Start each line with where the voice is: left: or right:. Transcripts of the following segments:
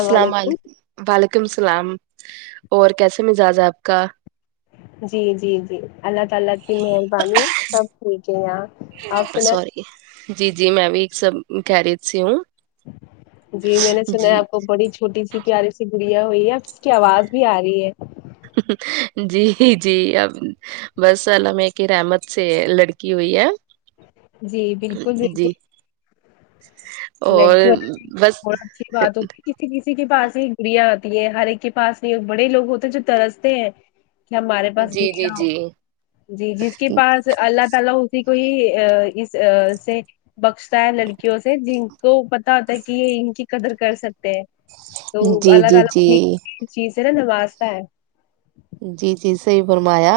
right: السلام علیکم وعلیکم السلام اور کیسے مزاج ہے آپ کا
left: جی جی جی اللہ تعالی کی مہربانی سب ٹھیک ہے یہاں آپ سنا
right: سوری جی جی میں بھی ایک سب خیریت سے ہوں
left: جی میں نے سنا
right: جی
left: آپ وہ بڑی چھوٹی سی پیاریے سے گڑیاں ہوئی ہے اب اس کی آواز بھی آ رہی ہے
right: جی جی اب بس اللہ میاں کی رحمت سے لڑکی ہوئی ہے
left: جی بالکل
right: جی
left: بالکل
right: اور
left: لڑکی
right: بس
left: بہت اچھی بات ہوتی کسی کسی کے پاس ہی گڑیاں آتی ہے ہر ایک کے پاس نہیں بڑے لوگ ہوتے ہیں جو ترستے ہیں کہ ہمارے پاس
right: جی جی
left: گڑیا ہو
right: جی
left: جی جس کے پاس اللہ تعالی اسی کو ہی اس سے بخشتا ہے لڑکیوں سے جن کو پتا ہوتا ہے کہ یہ ان کی قدر کر سکتے ہیں تو
right: جی
left: اللہ
right: جی
left: تعالی بھی چیز ہے نا نوازتا ہے
right: جی جی صحیح فرمایا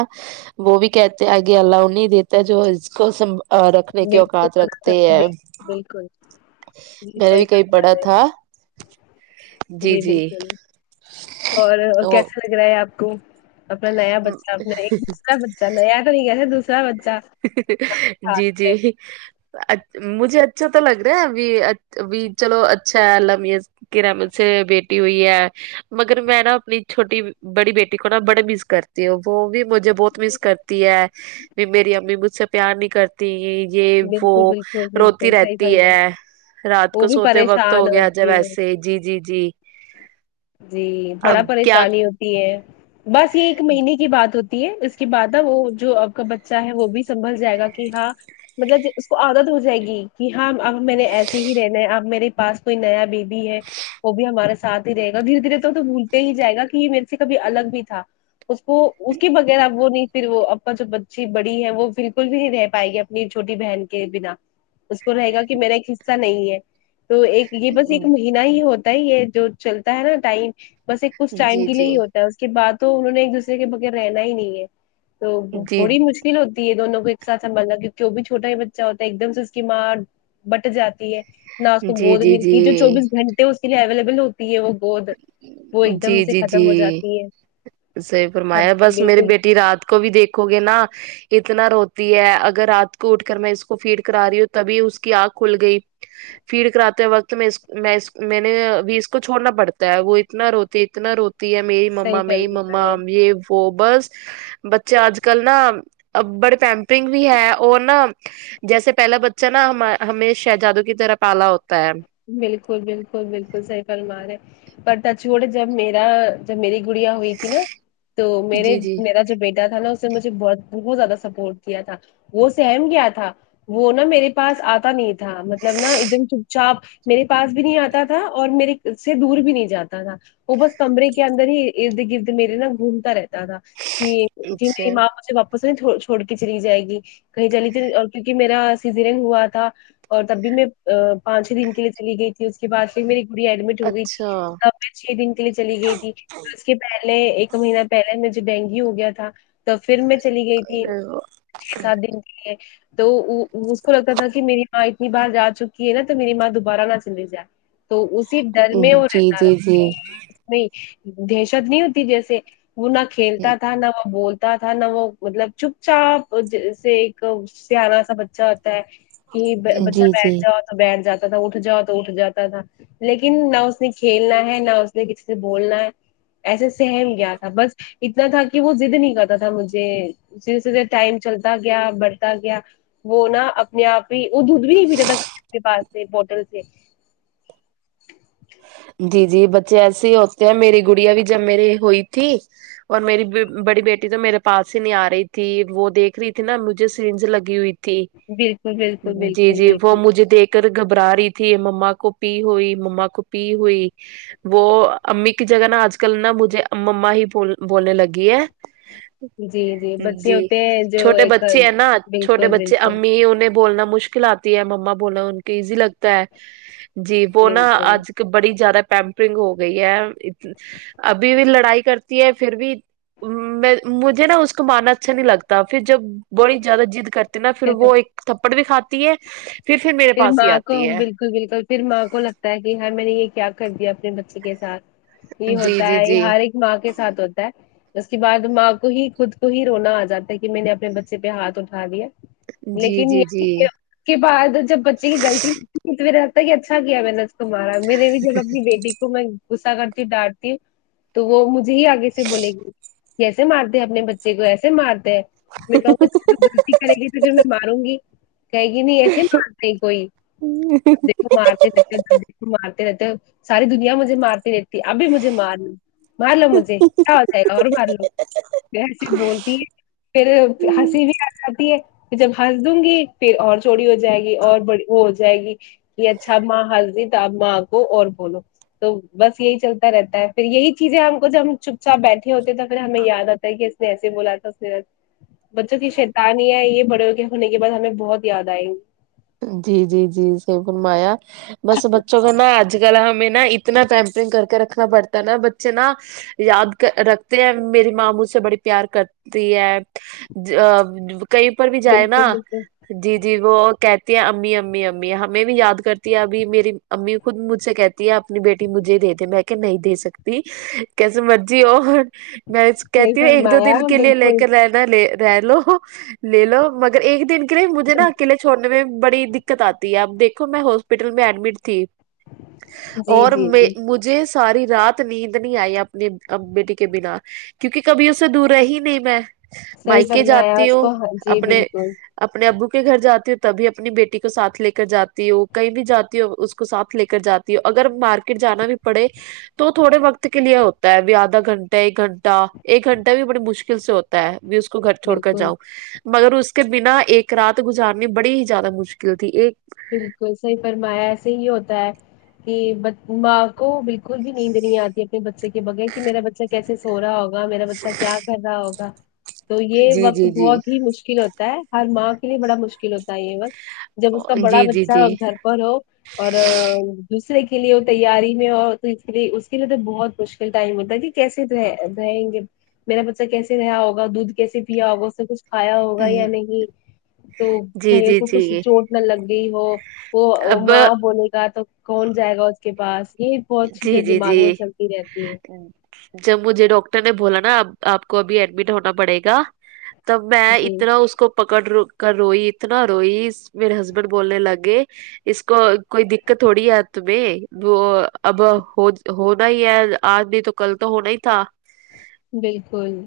right: وہ بھی کہتے آگے اللہ انے ہی دیتا جو اس کو رکھنے کے
left: بالکل
right: اوقات رکھتے ہیں
left: بالکل بالکل. جی
right: میں نے
left: صحیح
right: بھی کہیں
left: فرما
right: پڑا
left: رہے
right: تھا
left: جی بالکل اور
right: او
left: کیسا لگ رہا ہے آپ کو اپنا نیا بچہ اپنا ایک دوسرا تو نیا تو نہیں ہے نہ دوسرا بچہ ہاتھ
right: جی جی
left: میں
right: اچ مجھے اچھا تو لگ رہا ہے ابھی چلو اچھا ہے اللہ میاں کی رحمت سے بیٹی ہوئی ہے مگر میں نا اپنی چھوٹی بڑی بیٹی کو نا بڑے مس کرتی ہو وہ بھی مجھے بہت مس کرتی ہے میری امی مجھ سے پیار نہیں کرتی یہ
left: بالکل
right: وہ
left: بالکل
right: روتی
left: بالکل صحیح
right: رہتی
left: فرما
right: ہے رات
left: وہ
right: کو
left: بھی
right: سوتے وقت
left: پریشان
right: ہو گیا جب
left: ہوتی ہے
right: ایسے جی جی جی
left: جی
right: اب
left: بڑا
right: کیا
left: پریشانی ہوتی ہے بس یہ ایک مہینے کی بات ہوتی اس کے بعد وہ جو آپ کا بچہ ہے وہ بھی سنبھل جائے گا کہ ہاں مطلب اس کو عادت ہو جائے گی کہ ہاں اب میں نے ایسے ہی رہنے ہے اپ میرے پاس کوئی نیا بے بی ہے وہ بھی ہمارے ساتھ ہی رہے گا دھیرے دھیرے تو بھولتے ہی جائے گا کہ یہ میرے سے کبھی الگ بھی تھا اس کو اس کے بغیر اب وہ نہیں پھر وہ آپکا جو بچی بڑی ہے وہ بالکل بھی نہیں رہ پائے گی اپنی چھوٹی بہن کے بنا اس کو رہے گا کہ میرا ایک حصہ نہیں ہے تو ایک یہ
right: جی
left: بس ایک مہینہ ہی ہوتا ہے یہ جو چلتا ہے نا ٹائم بس ایک کچھ ٹائم کے
right: جی جی
left: لیے ہی ہوتا ہے اس کے بعد تو انہوں نے ایک دوسرے کے بغیر رہنا ہی نہیں ہے تو
right: جی
left: تھوڑی مشکل ہوتی ہے دونوں کو ایک ساتھ سنبھالنا کی جو بھی چھوٹا ہی بچہ ہوتا ہے ایک دم سے اس کی ماں بٹ جاتی ہے نا اسکو
right: جی
left: گود
right: جی
left: ملتی جو چوبیس گھنٹے اس کے لیے اویلیبل ہوتی ہوتی وہ گود وہ ایک
right: جی
left: دم سے
right: جی
left: ختم ہو
right: جی
left: جاتی ہے
right: صحیح
left: سب
right: فرمایا بس میری
left: بالکل
right: بیٹی رات کو بھی دیکھو گے نا اتنا روتی ہے اگر رات کو اٹھ کر میں اس کو فیڈ کرا رہی ہوں تبھی اس کی آنکھ کھل گئی فیڈ کراتے وقت میں میں میں نے ابھی اس کو چھڑنا پڑتا ہوتا ہے وہ اتنا روتی اتنا روتی ہے میری
left: صحیح
right: مما میری
left: فرما رہے
right: مما
left: ہیں.
right: یہ وہ بس بچے اج کل نا بڑے پمپنگ بھی ہے اور نا جیسے پہلا بچہ ناہما ہمیں شہجادو کی طرح پالا ہوتا ہے
left: بالکل بالکل بالکل صحیح فرمارے پر تچوڑ جب میرا جب میری گڑیاں ہوئی تھی نا تو میرے
right: جی جی
left: میرا جو بیٹا تھا نا سے مجھے بت بہت زیادہ سپورٹ کیا تھا وہ سہم گیا تھا وہ نا میرے پاس آتا نہیں تھا مطلب نا ایک دم چپ چاپ میرے پاس بھی نہیں آتا تھا اور میرے سے دور بھی نہیں جاتا تھا وہ بس کمرے کے اندر ہی ارد گرد میرے نا گھومتا رہتا تھا کہ جی
right: اچھا
left: میری ماں مجے باپا [unintelligible] چھوڑ کے چلی جائے گی کہیں جلی تو اور کیونکہ میرا سزاریں ہوا تھا [unintelligible] اور تب بھی میں پانچ چ دن کے لیے چلی گئی تھی اس کے بعد پھر میری گڑیا ایڈمٹ ہو گئی تھی
right: اچھا
left: تب میں چھ دن کے لیے چلی گئی تھی اس کے پہلے ایک مہینہ پہلے مجھے ڈینگیو ہو گیا تھا تو پھر میں چلی گئی تھی چھ سات دن تو اس کو لگتا تھا کہ میری ماں اتنی بار جا چکی ہے نا تو میری ماں دوبارہ نہ چلی جائے تو اسی ڈر میں وہ
right: جی
left: رہتا
right: جی
left: رہ
right: جی
left: میں دہشت نہیں ہوتی جیسے وہ نہ
right: ہوں
left: کھیلتا تھا نہ وہ بولت ہوتا تھا نہ وہ مطلب چپ چاپ ج سے ایک سیانہ سا بچہ ہوتا ہے کہ بچہ
right: جی
left: بیٹھ
right: جی
left: جاؤ تو بیٹھ جاتا تھا اٹھ جاؤ تو اٹھ جاتا تھا لیکن نہ اس نے کھیلنا ہے نہ اس نے کسی سے بولنا ہے ایسے سہم گیا تھا بس اتنا تھا کہ وہ ضد نہیں کرتا تھا مجھے سرے سدے ٹائم چلتا گیا بڑھتا گیا وہ نا میں آپ ہی وہ دودھ بھی نہیں پیتا تھانے پاس سے بوٹل سے
right: جی جی بچے ایسے ہی ہوتے ہیں میری گڑیا بھی جب میری ہوئی تھی اور میری بڑی بیٹی تو میرے پاس ہی نہیں آ رہی تھی وہ دیکھ رہی تھی نا مجھے سرینس لگی ہوئی تھی
left: بالکل بالکل
right: تھی جی
left: بالکل
right: جی وہ
left: بالکل
right: مجھے دیکھ ر گھبرا رہی تھی مما کو پی ہوئی مما کو پی ہوئی وہ امی کی جگہ نا آج کل نا مجھے مما ہی بول بولنے لگی ہے
left: جی بچے
right: جی
left: ہوتے ہیں جو
right: چھوٹے
left: ایک
right: بچے ہیں نا چھوٹے
left: بالکل
right: بچے
left: بالکل
right: امی انہیں بولنا مشکل آتی ہے مما بولنا ان کو ایزی لگتا ہے جی وہنا
left: بالکل
right: آج بڑی زیادہ پمپرنگ ہو گئی ہے ابھی بھی لڑائی کرتی ہے پھر بھی می مجھے نا اس کو مارنا اچھا نہیں لگتا پھر جب بڑی جیادہ جد کرت نا پھر وہ ایک تھپڑ بھی کھاتی ہے پھر پھر میرے پاس ہی
left: ماں کو
right: آتی ہے
left: بالکل بالکل پھر ماں کو لگتا ہے کہ ہر میں نے یہ کیا کر دیا اپنے بچے کے ساتھ یہ
right: جی
left: ہوتا
right: جی
left: ہے یہ
right: جی
left: ہر ایک ماں کے ساتھ ہوتا ہے اس کے بعد ماں کو ہی خود کو ہی رونا آ جاتا ہے کہ میں نے اپنے بچے پہ ہاتھ اٹھا دیا
right: جی
left: لیکن
right: جی
left: یہ
right: جی
left: کے بعد جب بچے کی غلطی ہوتی تو رہتا ہے کہ اچھا کیا میں نے مارا میرے بھی جب اپنی بیٹی میں غصہ کرتی ہوں ڈانٹی ہوں تو وہ مجھے ہی آگے سے بولے گی جسے مارتے اپنے بچے کو ایسے مارتے ہے میں کہوں گا [unintelligible] غلطی کرے گی تو پھر میں ماروں گی کہے گی نہیں ایسے مار تے کوئی کو مارتے رہتے ہو د کو مارتے رہتے ہو ساری دنیا مجھے مارتی رہتی ابھی مجھے مارلو مار لو مجھے کیا ہوتا ہے اور مار لو میں صرف بولتی ہے پھر
right: ہ
left: ہنسی بھی آ جاتی ہے جب ہنس دوں گی پھر اور چوری ہو جائے اور بڑی ہو جائے گی کہ اچھا ماں ہسدی تو آپ ماں کو اور بولو تو بس یہی چلتا رہتا ہے پھر یہی چیزیں ہم کو جب ہم چپ چاپ بیٹھے ہوتے ہیں تو پھر ہمیں یاد آتا کہ اس نے ایسے بولا تھا اس بچوں کی شیتانیاں یہ بڑے ہو کے ہونے کے بعد ہمیں بہت یاد آئے گی
right: جی جی جی سہی پورمایا بس بچوں کا نا آج کل ہمیں نہ اتنا پیمپرنگ کر کے رکھنا پڑتا ہے نہ بچے نہ یادکر رکھتے ہیں میری ماں مجھ سے بڑی پیار کرتی ہے ا کہیں پر بھی جائے نہ
left: بالکل بالکل
right: جی جی وہ کہ امی امی امی ہمیں بھی یاد کرتی ہے تی ہے امی امی امی امی ہمیں بھی یاد کرتی ہے ابھی میری امی خود مجھ سے کہتی ہے اپنی بیٹی مجھے دیدے میں کہ نہیں دے سکتی کیسے مرجی ہو میں
left: صحیح
right: کہتی ہوں ایک دو
left: فرمایا
right: دن کے لیے لے
left: بالکل
right: کے رہ لے رہ لو لے لو مگر ایک دن کے لیے مجھے نہ اکیلے چھوڑنے بڑی دقت آتی ہے اب دیکھو میں ہاسپٹل میں ایڈمٹ تھی
left: جی
right: اور
left: جی
right: میں
left: جی
right: مجھے ساری رات نیند نہیں آئی اپنی بیٹی کے بنا کیونکہ کبھی اسے دور رہی نہیں میں
left: صحیح
right: مائکے
left: فرمایا
right: جاتی
left: اس
right: ہوں
left: کو ہاں جی
right: اپنے
left: بالکل
right: اپنے ابو کے گھر جاتی ہوں ت تبھی اپنی بیٹی کو سا تھ لے کر جاتی ہوں کہیں بھی جاتی ہوں اس کو ساتھ لے کر جاتی ہو ں اگر مارکیٹ جانا بھی پڑھے تو تھوڑے وقت کے لیے ہوتا ہے ابھی آدھا گھنٹہ ایک گھنٹہ ایک گھنٹہ بھی بڑی مشکل سے ہوت ہےابھی اس کو گھر چھوڑ کر
left: بالکل
right: جاؤ مگر اس کے بنا ایک رات گذ ار بڑی ہی زیادہ مشکل تھی ایک
left: بالکل صحیح فرمایا ایسے ہی ہوتا ہے کہ ب ماں کو بالکل بھی نیند نہیں آتی اپنے بچے کے بغیر کہ میرا بچہ کیسے سو رہا ہوگا میرا بچہ کیا کر رہا ہوگا تو یہ
right: جی
left: وقت
right: جی جی
left: بہت ہی مشکل ہوتا ہے ہر ماں کے لیے بڑا مشکل ہوتا ہے یہ وقت جب اس کا
right: جی
left: بڑا
right: جی
left: بچہ ہو گھر پر ہو اور دوسرے کے لیے وہ تیاری میں اور تو اس لیے اس کے لیے تو بہت مشکل ٹائم ہوتا ہے کہ کیسے رہ رہیں گے میرا بچہ کیسے ریہا ہوگا دودھ کیسے پیا ہوگا اس نے کچھ کھایا ہوگا یا نہیں تو
right: جی جی
left: بھئی اس
right: جی
left: کو کچھ
right: جی
left: چوٹ نہ لگ گئی ہو وہ
right: اب
left: ماں بولے گا تو کون جائے گا اس کے پاس یہ بہت چیزیں
right: جی جی
left: دماغ میں
right: جی
left: چلتی رہتی ہیں
right: جب مجھے ڈاکٹر نے بولا نہ اب آپ کو ابھی ایڈمٹ ہونا پڑے گا تب میں
left: جی
right: اتنا اس کو پکڑرو کر روئی اتنا روئی میرے ہسبینڈ بولنے لگے اس کو کوئی دقت ہوڑی ہے تمہیں وہ اب ہونا ہی ہے آج نہیں تو کل تو ہونا ہی تھا
left: بالکل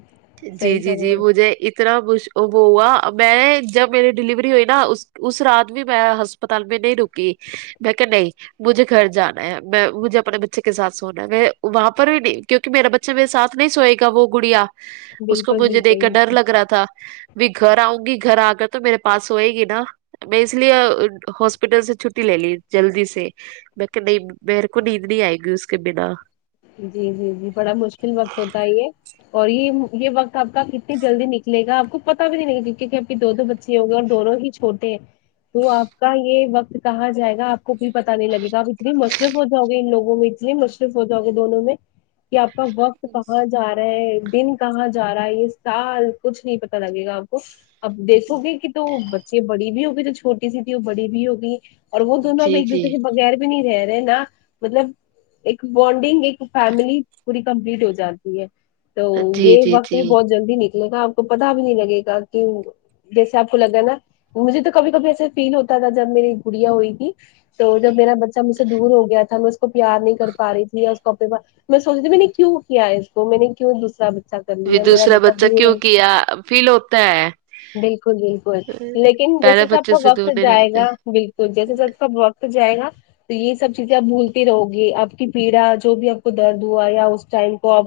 right: جی
left: صحیح
right: جی
left: فرما
right: جی مجھےات اتنا مش وہ ہوا میں جب میری ڈلیوری ہوئی نہ اس اس رات بھی میں ہسپتال میں نہیں رکی میں کہ نہیں مجھے گھر جانا ہے میں مجھے اپنے بچے کے سا تھ سونا ہے میں وہاں پر میں بھی کیونکہ میرا بچہ میرے سا تھ نہیں سوئے گا وہ گڑیا اس کو
left: بالکل
right: مجھے دیکھ
left: بالکل
right: کر ڈر
left: بالکل
right: لگ رہا تھا بھی گھر آؤں گی گھر آ کر تو میرے پاس سوئے گی نہ میں اس لیے ہاسپٹل سے چھٹی لے لی جلدی سے میں کہ نہیں میر کو نیند نہیں آئے گی اس کے بنا
left: جی جی جی بڑا مشکل وقت ہوتا ہے یہ اور یہ یہ وقت آپ کا کتنی جلدی نکلے گا آپ کو پتہ بھی نہیں کیونکہ آپ کے دو دو بچیے ہو گۓ اور دونوں چ ھوٹےہے تو آپ کا یہ وقت کہاں جائے گا آپ کو بھی پتہ نہیں لگے گا ا اتنے مشروف ہو جاؤ گے ان لوگوں میں اتنے مشرو ف ہو جاؤ گے دونوں میں کہ آپ کا وقت کہاں جا رہا ہے دن کہاں جا رہا ہے یہ سال کچھ نہیں پتہ لگے گا آپ کو اب دیکھو گے کہ تو بچے بڑی بھی ہوگئی جو چھوٹی سی تھی وہ بڑی بھی ہوگئی اور وہ دونوں اب
right: جی
left: ایک
right: جی
left: دوسرے کے بغیر بھی نہیں رہ رہے نہ مطلب بونڈنگ ایک فیملی پوری کمپلیٹ ہو جان تی ہے تو
right: جی
left: یہ
right: جی
left: وقت بھی
right: جی
left: بہت جلدی نکلے گا آپ کو پتہ بھی نہیں لگے گا کہ جیسے آپ کو لگا ہے نا مجھے تو کبھی کبھی ایسا فیل ہوتا تھا جب میری گڑیا ہوئی تھی تو جب میرا بچہ مجھ سے دور ہوگیا تھا میں اس کو پیار نہیں کرتا پا رہی تھی اس کاپ میں سوچتی ت میں نے کیوں کیا ہے اس کو میں نے کیوں دوسرا بچہ کر لیا میرا
right: دوسرا بچہ
left: دور
right: کیوں
left: ہو
right: کیا فیل ہوتا ہے
left: بالکل بالکل لیکن جیسے
right: پہلے
left: سے آپ
right: بچے
left: کا وقت
right: دور نہیں
left: جائے
right: رہتے
left: گا بالکل جیسے آپ کاوقت تو جائے گا تو یہ سب چیزیں آپ بھولتے رہو گی آپ کی پیڑا جو بھی آپ کو درد ہوا یا اس ٹائم کو آپ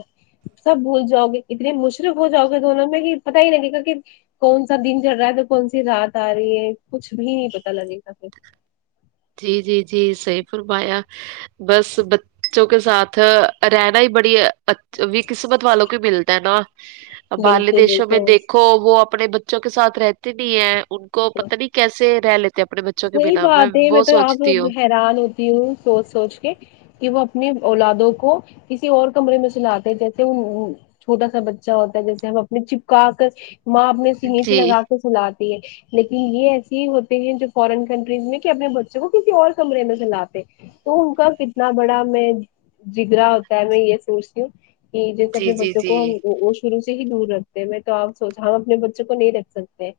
left: سب بھول جاؤ گے اتنے مصرف ہو جاؤ گے دونوں میں کہ پت ہی لگے گا کہ کون سا دن چڑھ رہا ہے تو کون سی رات آ رہی ہے کچھ بھی نہیں پتا لگے گا پھر
right: جی جی جی صہی فرمایا بس بچوں کے ساتھ رہنا ہی بڑی اچھا بھی قسمت والوں کو ملتا ہے نا باہرلے
left: بالکل
right: دیشوں میں دیکھو
left: بالکل
right: وہ اپنے بچوں کے ساتھ رہتے نہیں ہے ان کو پتا نہیں کیسے رہ لیتے اپنے بچوں کے
left: وہی
right: بنا میں
left: بات میں
right: وہ
left: تو آپ
right: سوچتی ہوں
left: حیران ہوتی ہوں سوچ سوچ کے کہ وہ اپنی اولادوں کو کسی اور کمرے میں سلاتے جیسے چھوٹا سا بچہ ہوتا ہے جیسے ہم اپنے چپکا کر ماں اپنے سینے سے
right: جی
left: لگا کے سلاتی ہے لیکن یہ ایسے ہی ہوتے ہیں جو فارن کنٹریز میں کہ اپنے بچوں کو کسی اور کمرے میں سلاتے تو ان کا کتنا بڑا میں جگرا ہوتا ہے میں یہ سوچتی ہوں کہ جی جیسے اپنے
right: جی
left: بچاؤ
right: جی
left: کو اسے ہی دور رکھتے ہیں میں تو آپ سوچا ہم اپنے بچوں کو نہیں رکھ سکتے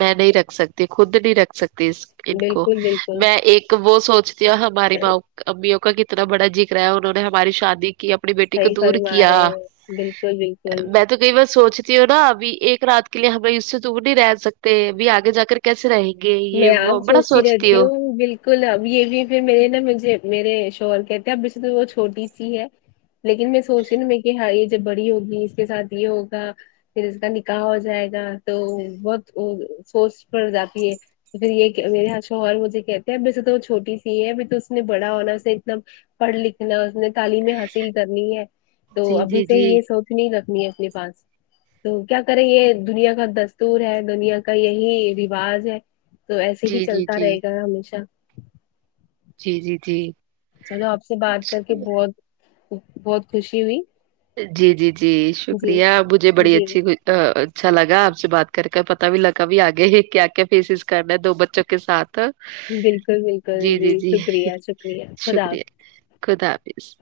right: میں نہیں رکھ سکتی خود نہیں رکھ سکتی اس ان کو
left: بالکل بالکل
right: میں ایک وہ سوچتی ہیں ہماری ما امیوں کا کتنا بڑا جگر ہے انہوں نے ہماری شادی کی اپنی بیٹی کو
left: صحیح
right: دور
left: فرما
right: کیا
left: رہے ہیں بالکل بالکل
right: میں تو کئی بار سوچتی ہو نا ابی ایک رات کے لیے ہم اس سے دور نہیں رہ سکتے ابھی آگے جا کر کے کیسے رہے گے یہ
left: میں
right: وہ
left: آپ
right: بڑا سوچتی
left: رہتی
right: ہو
left: ہوں بالکل اب یہ بھی پھر میرے نا مجھے میرے شوہور کہتے ہیں اب وہ چھوٹی سی ہے لیکن میں سوچی نا میں کہ ہاں یہ جب بڑی ہوگی اس کے ساتھ یہ ہوگا پھر اس کا نکاح ہو جائے گا تو بہت سوچ پڑ جاتی ہے پھر یہ میرے ہاں شوہر مجھے کہتے ہیں ویسے تو چھوٹی سی ہے ا تو اس نے بڑا ہونا اس سے اتنا پڑھ لکھنا اس نے تعلیم حاصل کرنی ہے تو
right: جی
left: ابھی
right: جی
left: سے
right: جی
left: یہ سوچ کنی رکھنی ہے اپنے پاس تو کیا کرے یہ دنیا کا دستور ہے دنیا کا یہی رواج ہے تو ایسے ہی
right: جی جی
left: چلتا
right: جی
left: رہے گا ہمیشہ
right: جی جی جی
left: چلو آپ سے بات کر کے بہت بہت خوشی ہوئی
right: جی جی جی
left: جی
right: شکریہ مجھے بڑی
left: جی
right: اچھی اچھا لگا آپ سے بات کر کے پتا بھی لگا بھی آگے کیا کیا فیسز کرنا ہے دو بچوں کے ساتھ تو
left: بالکل
right: جی
left: بالکل
right: جی جی
left: شکریہ شکریہ خدا
right: شکریہ خدا حافظ